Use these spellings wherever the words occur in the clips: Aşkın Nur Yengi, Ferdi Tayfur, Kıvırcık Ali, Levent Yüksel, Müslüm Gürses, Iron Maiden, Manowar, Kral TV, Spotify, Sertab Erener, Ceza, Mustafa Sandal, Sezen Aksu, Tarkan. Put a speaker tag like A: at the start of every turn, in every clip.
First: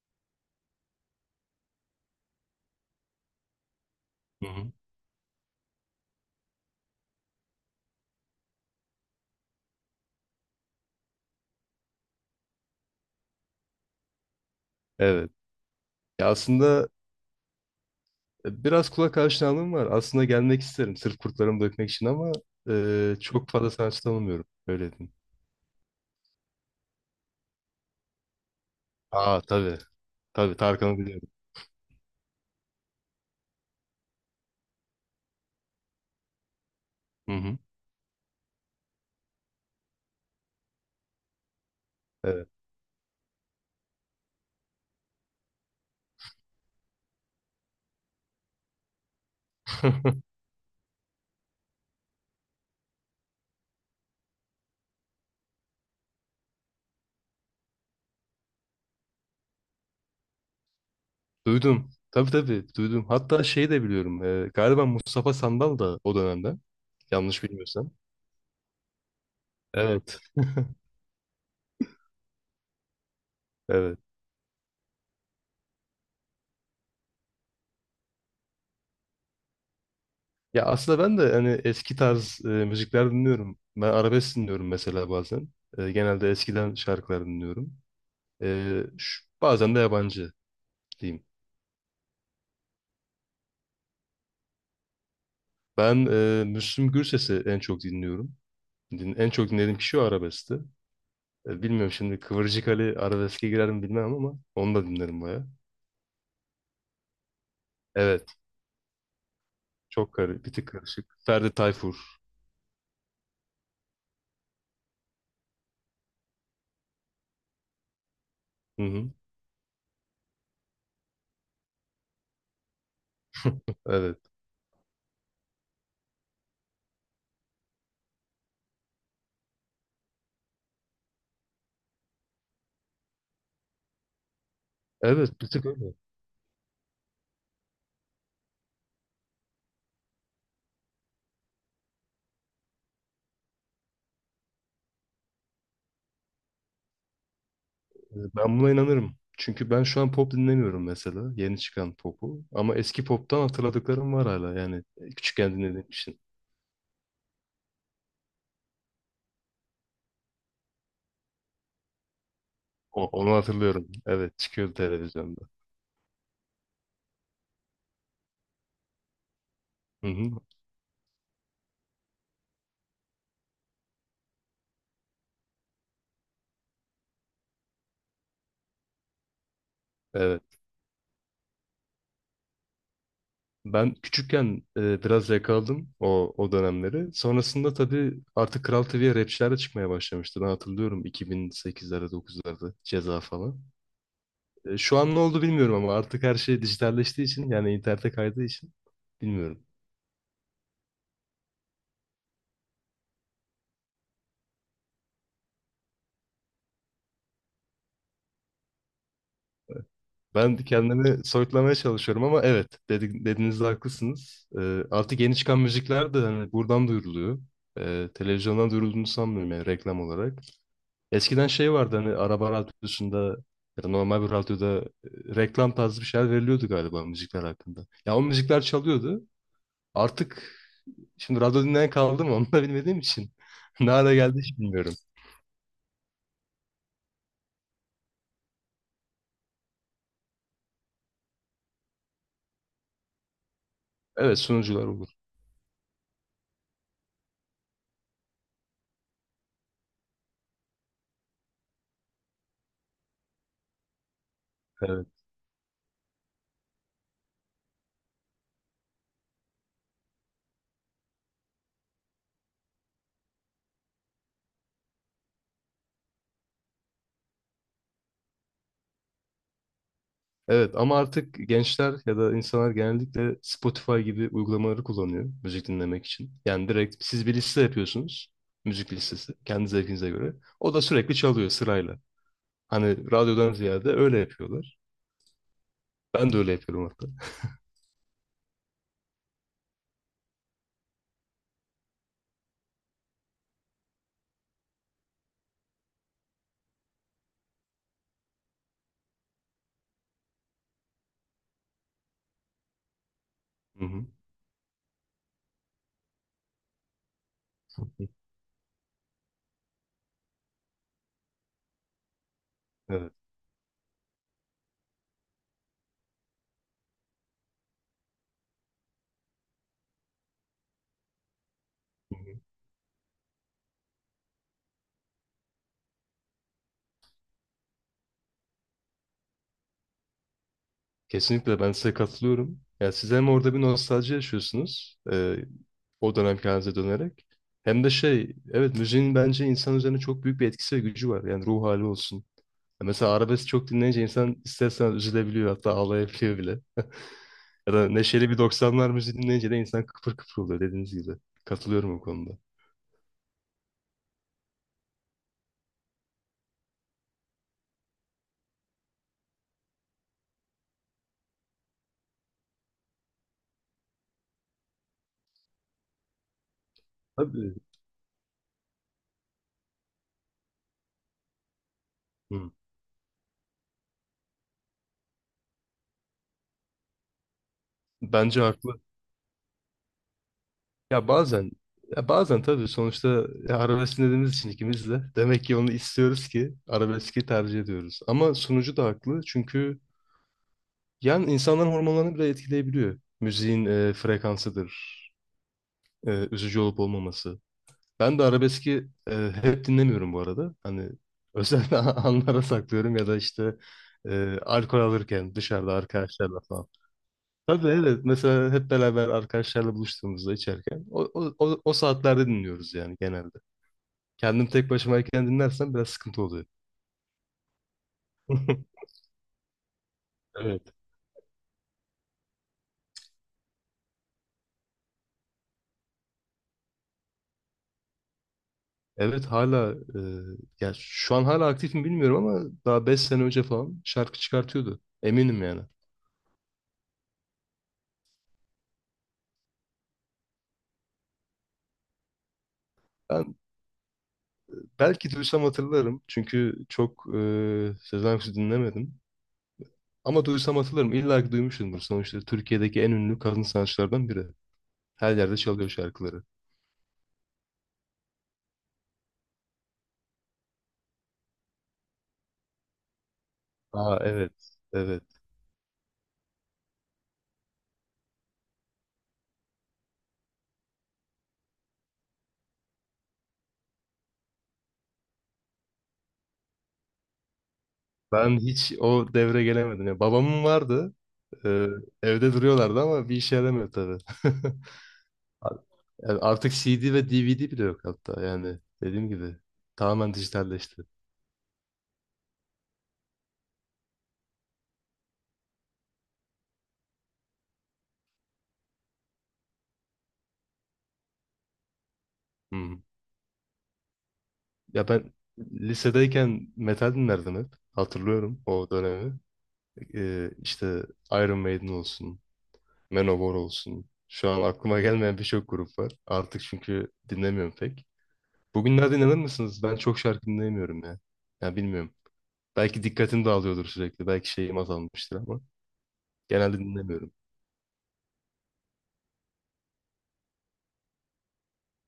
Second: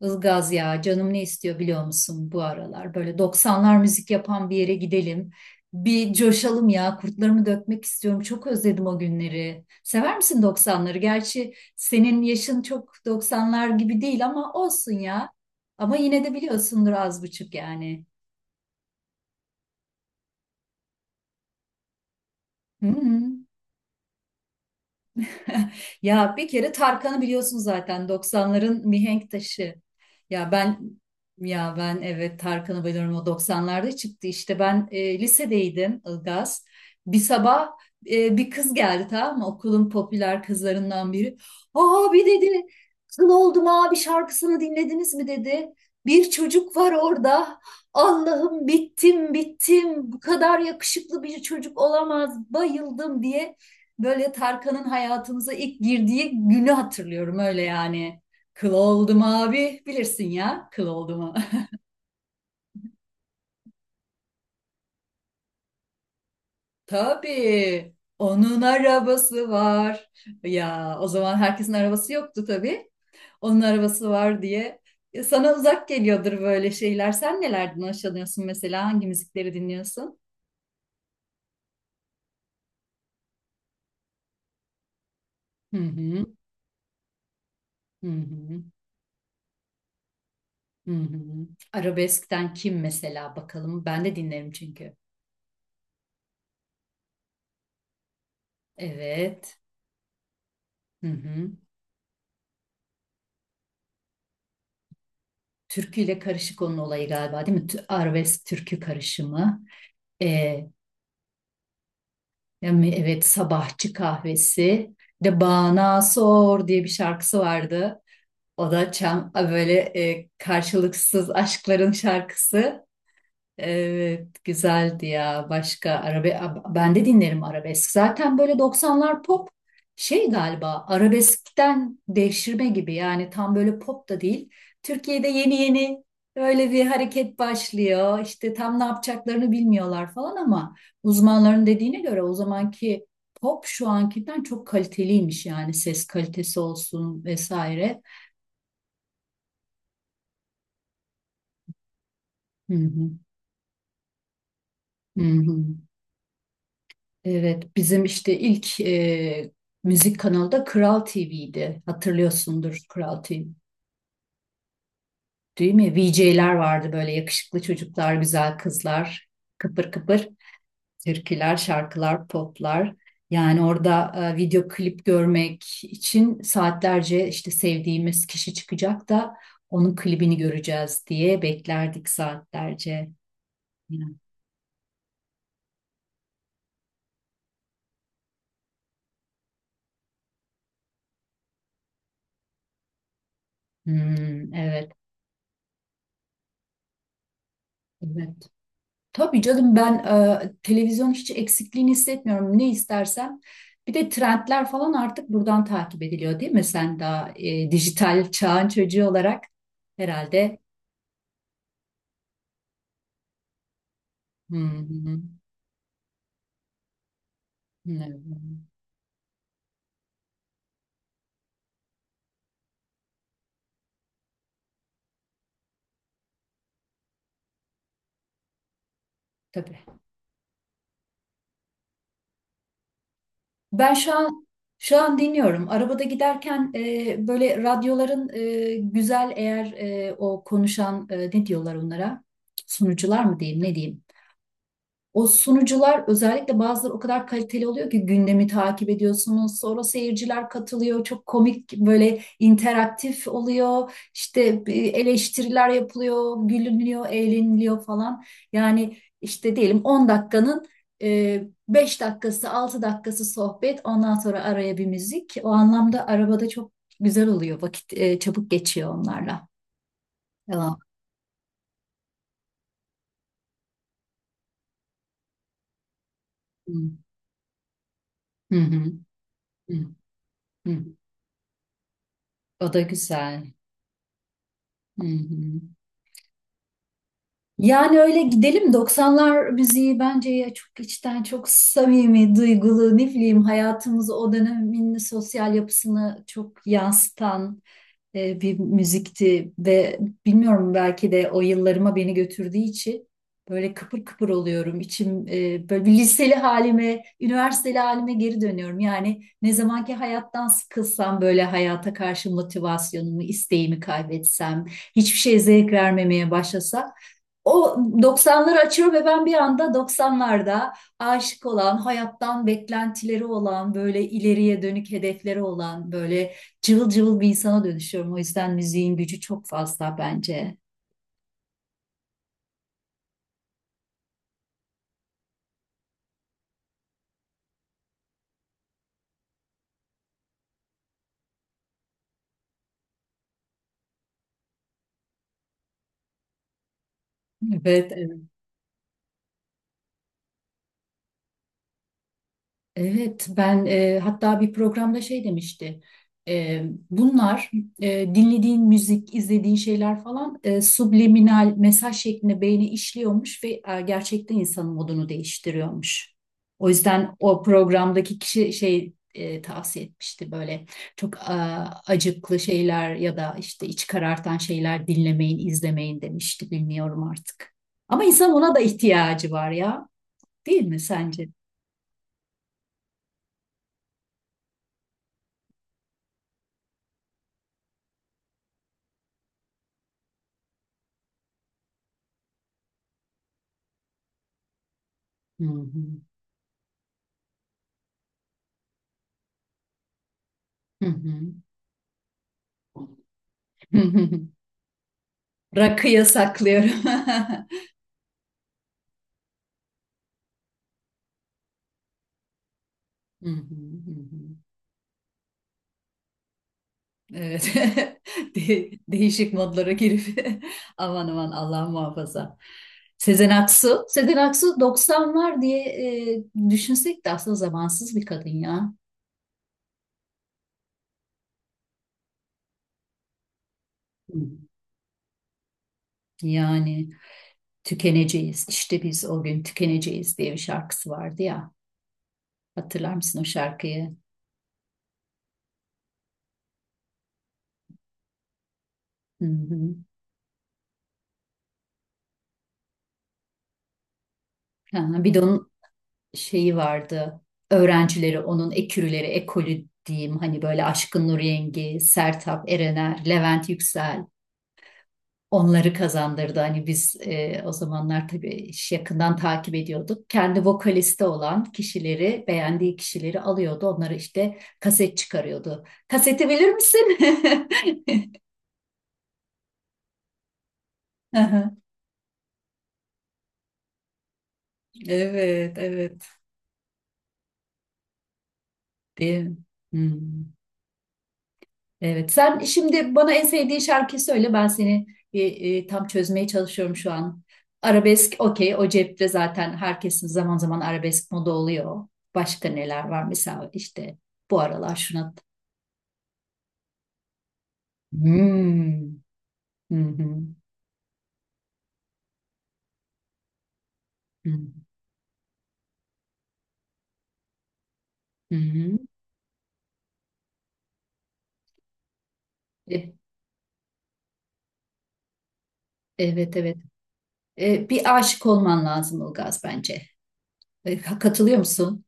A: Ilgaz ya canım ne istiyor biliyor musun bu aralar? Böyle doksanlar müzik
B: Hı
A: yapan bir
B: hı.
A: yere gidelim. Bir coşalım ya kurtlarımı dökmek istiyorum. Çok özledim o günleri. Sever misin doksanları? Gerçi senin yaşın çok doksanlar gibi değil ama olsun
B: Evet.
A: ya. Ama yine
B: Ya
A: de
B: aslında
A: biliyorsundur az buçuk yani.
B: biraz kulak aşinalığım var. Aslında gelmek isterim sırf kurtlarımı dökmek için ama
A: Hı hı.
B: çok fazla sanatçı tanımıyorum. Öyle diyeyim.
A: Ya bir kere Tarkan'ı biliyorsun zaten 90'ların mihenk
B: Aa
A: taşı.
B: tabii.
A: Ya
B: Tabii
A: ben
B: Tarkan'ı biliyorum.
A: ya ben, evet Tarkan'ı biliyorum, o 90'larda çıktı, işte ben lisedeydim Ilgaz. Bir
B: Hı hı.
A: sabah bir kız geldi, tamam mı, okulun popüler kızlarından biri. Aa, bir
B: Evet.
A: dedi, kıl oldum abi şarkısını dinlediniz mi dedi. Bir çocuk var orada. Allah'ım bittim bittim, bu kadar yakışıklı bir çocuk olamaz, bayıldım diye. Böyle Tarkan'ın hayatımıza ilk girdiği günü hatırlıyorum öyle yani. Kıl oldum abi, bilirsin ya, kıl oldum.
B: Duydum. Tabii, tabii duydum. Hatta şey de biliyorum. Galiba Mustafa Sandal da o dönemden. Yanlış bilmiyorsam.
A: Tabii onun arabası var.
B: Evet.
A: Ya o zaman herkesin arabası yoktu tabii. Onun
B: Evet.
A: arabası var diye. Sana uzak geliyordur böyle şeyler. Sen nelerden hoşlanıyorsun mesela? Hangi müzikleri dinliyorsun?
B: Ya aslında ben de hani eski tarz müzikler dinliyorum. Ben arabesk dinliyorum mesela bazen.
A: Hı hı,
B: Genelde eskiden şarkılar dinliyorum.
A: hı hı,
B: Bazen de yabancı
A: hı
B: diyeyim.
A: hı. Arabeskten kim mesela bakalım? Ben de dinlerim çünkü.
B: Ben Müslüm Gürses'i en çok dinliyorum. En çok
A: Evet.
B: dinlediğim kişi o, arabeskti.
A: Hı hı.
B: Bilmiyorum, şimdi Kıvırcık Ali arabeske girer mi bilmem, ama onu da dinlerim baya.
A: Türküyle karışık onun olayı galiba, değil mi?
B: Evet.
A: Arabesk türkü karışımı.
B: Çok karı, bir
A: Ee,
B: tık karışık. Ferdi Tayfur.
A: Yani evet, sabahçı kahvesi. Bir de Bana Sor diye bir şarkısı vardı. O
B: Hı
A: da
B: hı.
A: çam böyle karşılıksız aşkların şarkısı.
B: Evet.
A: Evet, güzeldi ya. Ben de dinlerim arabesk. Zaten böyle doksanlar pop şey galiba arabeskten devşirme gibi, yani tam böyle pop da değil. Türkiye'de
B: Evet, bir
A: yeni
B: tık öyle.
A: yeni öyle bir hareket başlıyor. İşte tam ne yapacaklarını bilmiyorlar falan, ama uzmanların dediğine göre o zamanki pop şu ankinden çok kaliteliymiş, yani ses kalitesi olsun vesaire.
B: Ben buna inanırım. Çünkü ben şu an pop dinlemiyorum mesela. Yeni çıkan popu.
A: Hı
B: Ama eski
A: hı.
B: poptan hatırladıklarım var hala. Yani
A: Hı
B: küçükken
A: hı.
B: dinlediğim için.
A: Evet, bizim işte ilk müzik kanalı da Kral TV'ydi. Hatırlıyorsundur Kral
B: Onu
A: TV,
B: hatırlıyorum. Evet, çıkıyordu televizyonda.
A: değil mi? VJ'ler vardı, böyle yakışıklı çocuklar, güzel kızlar, kıpır
B: Hı
A: kıpır
B: hı.
A: türküler, şarkılar, poplar. Yani orada video klip görmek için saatlerce, işte sevdiğimiz kişi çıkacak da onun klibini
B: Evet.
A: göreceğiz diye beklerdik saatlerce.
B: Ben
A: Yani,
B: küçükken biraz yakaladım o dönemleri. Sonrasında tabii artık Kral TV'ye rapçiler de çıkmaya başlamıştı. Ben hatırlıyorum, 2008'lerde 9'larda Ceza falan.
A: hmm, evet,
B: Şu an ne oldu bilmiyorum, ama artık her şey dijitalleştiği için, yani internete kaydığı
A: evet.
B: için
A: Tabii
B: bilmiyorum.
A: canım, ben televizyon hiç eksikliğini hissetmiyorum. Ne istersem. Bir de trendler falan artık buradan takip ediliyor, değil mi? Sen daha dijital çağın çocuğu olarak
B: Ben
A: herhalde.
B: kendimi soyutlamaya çalışıyorum, ama evet, dediğinizde haklısınız.
A: Hı hı.
B: Artık yeni çıkan müzikler de hani buradan duyuruluyor.
A: Evet.
B: Televizyondan duyurulduğunu sanmıyorum, yani reklam olarak. Eskiden şey vardı, hani araba radyosunda ya da normal bir radyoda reklam tarzı bir şeyler veriliyordu galiba müzikler hakkında. Ya o müzikler çalıyordu.
A: Tabii.
B: Artık şimdi radyo dinleyen kaldı mı onu da bilmediğim için ne
A: Ben şu
B: hale geldi
A: an
B: hiç bilmiyorum.
A: şu an dinliyorum. Arabada giderken böyle radyoların güzel eğer o konuşan, ne diyorlar onlara? Sunucular mı diyeyim, ne diyeyim?
B: Evet, sunucular olur.
A: O sunucular, özellikle bazıları, o kadar kaliteli oluyor ki gündemi takip ediyorsunuz. Sonra seyirciler katılıyor. Çok komik, böyle interaktif oluyor. İşte bir
B: Evet.
A: eleştiriler yapılıyor, gülünüyor, eğleniliyor falan. Yani işte diyelim 10 dakikanın 5 dakikası, 6 dakikası sohbet. Ondan sonra araya bir müzik. O anlamda arabada çok güzel oluyor. Vakit çabuk geçiyor onlarla.
B: Evet,
A: Devam.
B: ama artık gençler ya da insanlar genellikle Spotify gibi uygulamaları kullanıyor müzik dinlemek için. Yani
A: Hı.
B: direkt siz bir liste yapıyorsunuz. Müzik listesi, kendi
A: Hı hı.
B: zevkinize göre.
A: Hı
B: O da
A: hı.
B: sürekli çalıyor sırayla.
A: O da
B: Hani
A: güzel.
B: radyodan ziyade öyle yapıyorlar.
A: Hı hı.
B: Ben de öyle yapıyorum hatta.
A: Yani öyle gidelim, 90'lar müziği bence ya çok içten, çok samimi, duygulu, ne bileyim, hayatımızı, o dönemin sosyal yapısını çok yansıtan bir müzikti ve bilmiyorum, belki de o yıllarıma beni götürdüğü için böyle
B: Hı
A: kıpır
B: hı.
A: kıpır oluyorum. İçim böyle bir liseli halime, üniversiteli halime geri dönüyorum. Yani ne zamanki hayattan sıkılsam, böyle hayata karşı
B: Evet.
A: motivasyonumu, isteğimi kaybetsem, hiçbir şeye zevk vermemeye başlasam, o 90'ları açıyor ve ben bir anda 90'larda aşık olan,
B: Hı hı.
A: hayattan beklentileri olan, böyle ileriye dönük hedefleri olan, böyle cıvıl cıvıl bir insana dönüşüyorum. O yüzden müziğin gücü çok fazla bence.
B: Kesinlikle ben size katılıyorum. Yani siz hem orada bir nostalji yaşıyorsunuz, o dönemki halinize dönerek. Hem de şey, evet, müziğin bence insan üzerine çok büyük bir etkisi ve gücü var. Yani ruh hali olsun. Ya mesela arabesk çok dinleyince insan istersen üzülebiliyor, hatta ağlayabiliyor bile. Ya da
A: Evet, evet.
B: neşeli bir doksanlar müziği dinleyince de insan kıpır kıpır oluyor, dediğiniz gibi. Katılıyorum bu konuda.
A: Evet, ben hatta bir programda şey demişti. E, Bunlar dinlediğin müzik, izlediğin şeyler falan, subliminal mesaj şeklinde beyni işliyormuş ve gerçekten insanın modunu değiştiriyormuş. O yüzden o
B: Tabii.
A: programdaki kişi şey, tavsiye etmişti, böyle çok acıklı
B: Hı.
A: şeyler ya da işte iç karartan şeyler dinlemeyin, izlemeyin demişti. Bilmiyorum artık. Ama insan
B: Bence
A: ona da
B: haklı.
A: ihtiyacı var ya, değil mi
B: Ya
A: sence?
B: bazen ya bazen tabii, sonuçta ya arabesk dinlediğimiz için ikimiz de, demek ki onu istiyoruz ki arabeski tercih ediyoruz. Ama sunucu da haklı, çünkü yani insanların hormonlarını bile etkileyebiliyor. Müziğin frekansıdır,
A: Hı hı.
B: üzücü olup olmaması. Ben de arabeski hep dinlemiyorum bu arada.
A: Hı
B: Hani
A: hı.
B: özel anlara saklıyorum ya da işte alkol alırken dışarıda
A: Rakı
B: arkadaşlarla falan.
A: yasaklıyorum.
B: Tabii, evet, mesela hep beraber arkadaşlarla buluştuğumuzda içerken o saatlerde dinliyoruz yani
A: Hı
B: genelde.
A: hı, hı hı.
B: Kendim tek başımayken dinlersem biraz sıkıntı oluyor.
A: Evet. Değişik modlara girip
B: Evet.
A: aman aman Allah muhafaza. Sezen Aksu. Sezen Aksu doksanlar diye e, düşünsek de aslında zamansız bir kadın ya.
B: Evet hala ya şu an hala aktif mi bilmiyorum, ama daha 5 sene önce falan
A: Hı.
B: şarkı çıkartıyordu. Eminim yani.
A: Yani tükeneceğiz. İşte biz o gün tükeneceğiz diye bir şarkısı vardı ya. Hatırlar mısın o
B: Ben
A: şarkıyı?
B: belki duysam hatırlarım, çünkü çok Sezen Aksu dinlemedim.
A: Hı hı.
B: Ama duysam hatırlarım. İlla ki duymuşumdur. Sonuçta Türkiye'deki en ünlü kadın sanatçılardan biri.
A: Ha, bir
B: Her
A: de
B: yerde
A: onun
B: çalıyor şarkıları.
A: şeyi vardı. Öğrencileri, onun ekürüleri, ekolü diyeyim. Hani böyle Aşkın Nur Yengi, Sertab Erener, Levent
B: Aa
A: Yüksel
B: evet. Evet.
A: onları kazandırdı. Hani biz o zamanlar tabii iş yakından takip ediyorduk. Kendi vokalisti olan kişileri, beğendiği kişileri alıyordu. Onları işte kaset çıkarıyordu. Kaseti bilir misin?
B: Ben hiç o devre gelemedim. Ya, babamın vardı.
A: Aha.
B: E, Evde duruyorlardı ama bir işe yaramıyor tabii.
A: Evet, evet.
B: Yani artık CD ve DVD bile yok hatta, yani dediğim
A: Değil mi?
B: gibi tamamen
A: Hmm.
B: dijitalleşti.
A: Evet, sen şimdi bana en sevdiğin şarkıyı söyle. Ben seni tam çözmeye çalışıyorum şu an. Arabesk, okey. O cepte zaten, herkesin zaman zaman arabesk moda oluyor. Başka
B: Hı hı.
A: neler var? Mesela işte bu aralar
B: Ya ben
A: şuna...
B: lisedeyken metal dinlerdim hep. Hatırlıyorum o
A: Hmm.
B: dönemi.
A: Hı hı.
B: İşte Iron Maiden olsun, Manowar olsun.
A: Hı
B: Şu an aklıma gelmeyen birçok grup var. Artık çünkü dinlemiyorum pek.
A: hı.
B: Bugünlerde inanır mısınız, ben çok şarkı dinleyemiyorum ya. Ya bilmiyorum. Belki
A: E.
B: dikkatim dağılıyordur sürekli. Belki şeyim azalmıştır, ama
A: Evet, evet.
B: genelde dinlemiyorum.
A: Bir aşık olman lazım Ilgaz bence. Katılıyor musun?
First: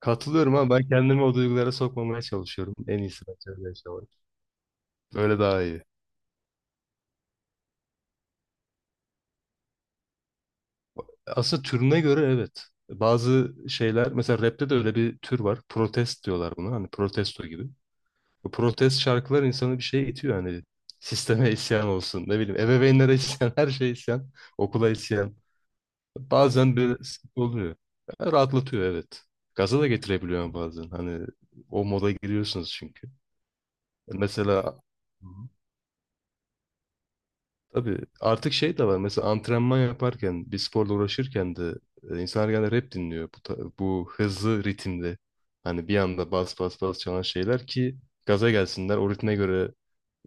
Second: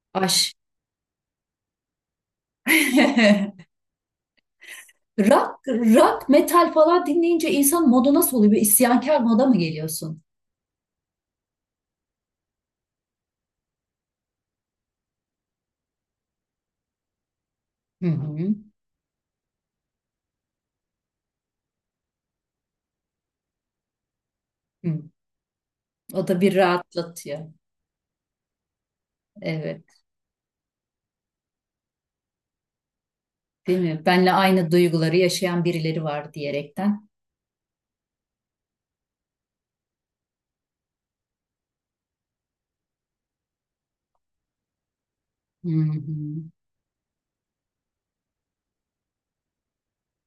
B: Katılıyorum,
A: Aş.
B: ama ben kendimi o duygulara sokmamaya çalışıyorum. En iyisi bence öyle yaşamak. Öyle
A: Rock,
B: daha iyi.
A: rock, metal falan dinleyince insan modu nasıl oluyor? Bir isyankar moda mı geliyorsun?
B: Aslında türüne göre evet. Bazı şeyler, mesela rapte de öyle bir tür var. Protest diyorlar buna. Hani protesto gibi.
A: Hı
B: Bu
A: hı.
B: protest şarkılar insanı bir şeye itiyor. Hani sisteme isyan olsun. Ne bileyim, ebeveynlere isyan. Her şeye isyan. Okula
A: Hı.
B: isyan.
A: O da bir
B: Bazen böyle sıkıntı
A: rahatlatıyor.
B: oluyor. Ya, rahatlatıyor, evet. Gaza da
A: Evet,
B: getirebiliyor bazen. Hani o moda giriyorsunuz çünkü.
A: değil mi? Benle aynı
B: Mesela
A: duyguları yaşayan birileri var diyerekten.
B: tabii artık şey de var, mesela antrenman yaparken, bir sporla uğraşırken de insanlar genelde rap dinliyor, bu hızlı ritimde,
A: Hı
B: hani bir anda
A: hı.
B: bas bas bas çalan şeyler ki gaza gelsinler, o ritme göre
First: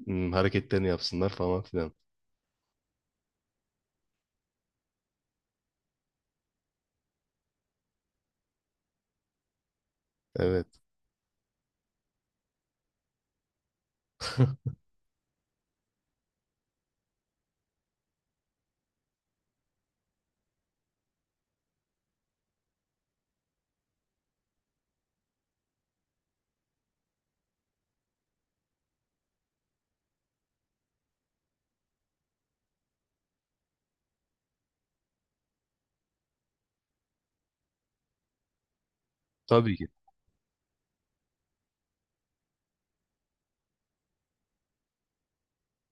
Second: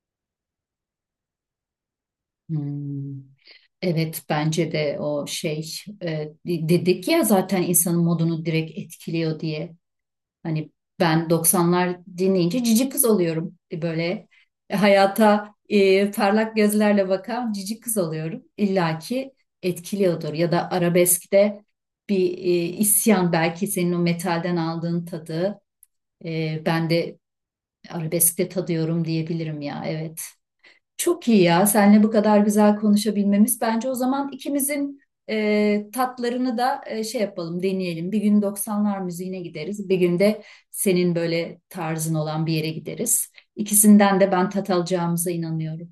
B: hareketlerini yapsınlar falan filan.
A: Hı. Evet, bence de o e, dedik ya zaten, insanın modunu direkt etkiliyor diye.
B: Evet,
A: Hani ben 90'lar dinleyince cici kız oluyorum. Böyle hayata parlak gözlerle bakan cici kız oluyorum. İlla ki etkiliyordur. Ya da arabeskte bir isyan, belki senin o metalden aldığın tadı ben de arabeskte tadıyorum diyebilirim ya. Evet. Çok iyi ya. Seninle bu kadar güzel konuşabilmemiz. Bence o zaman ikimizin tatlarını da şey yapalım, deneyelim. Bir gün 90'lar müziğine
B: tabii ki
A: gideriz. Bir gün de senin böyle tarzın olan bir yere gideriz. İkisinden de ben tat alacağımıza inanıyorum.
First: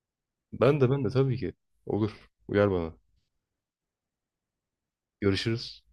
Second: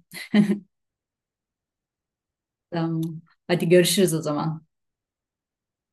B: ben de tabii ki olur, uyar bana,
A: Tamam. Hadi görüşürüz o zaman.
B: görüşürüz.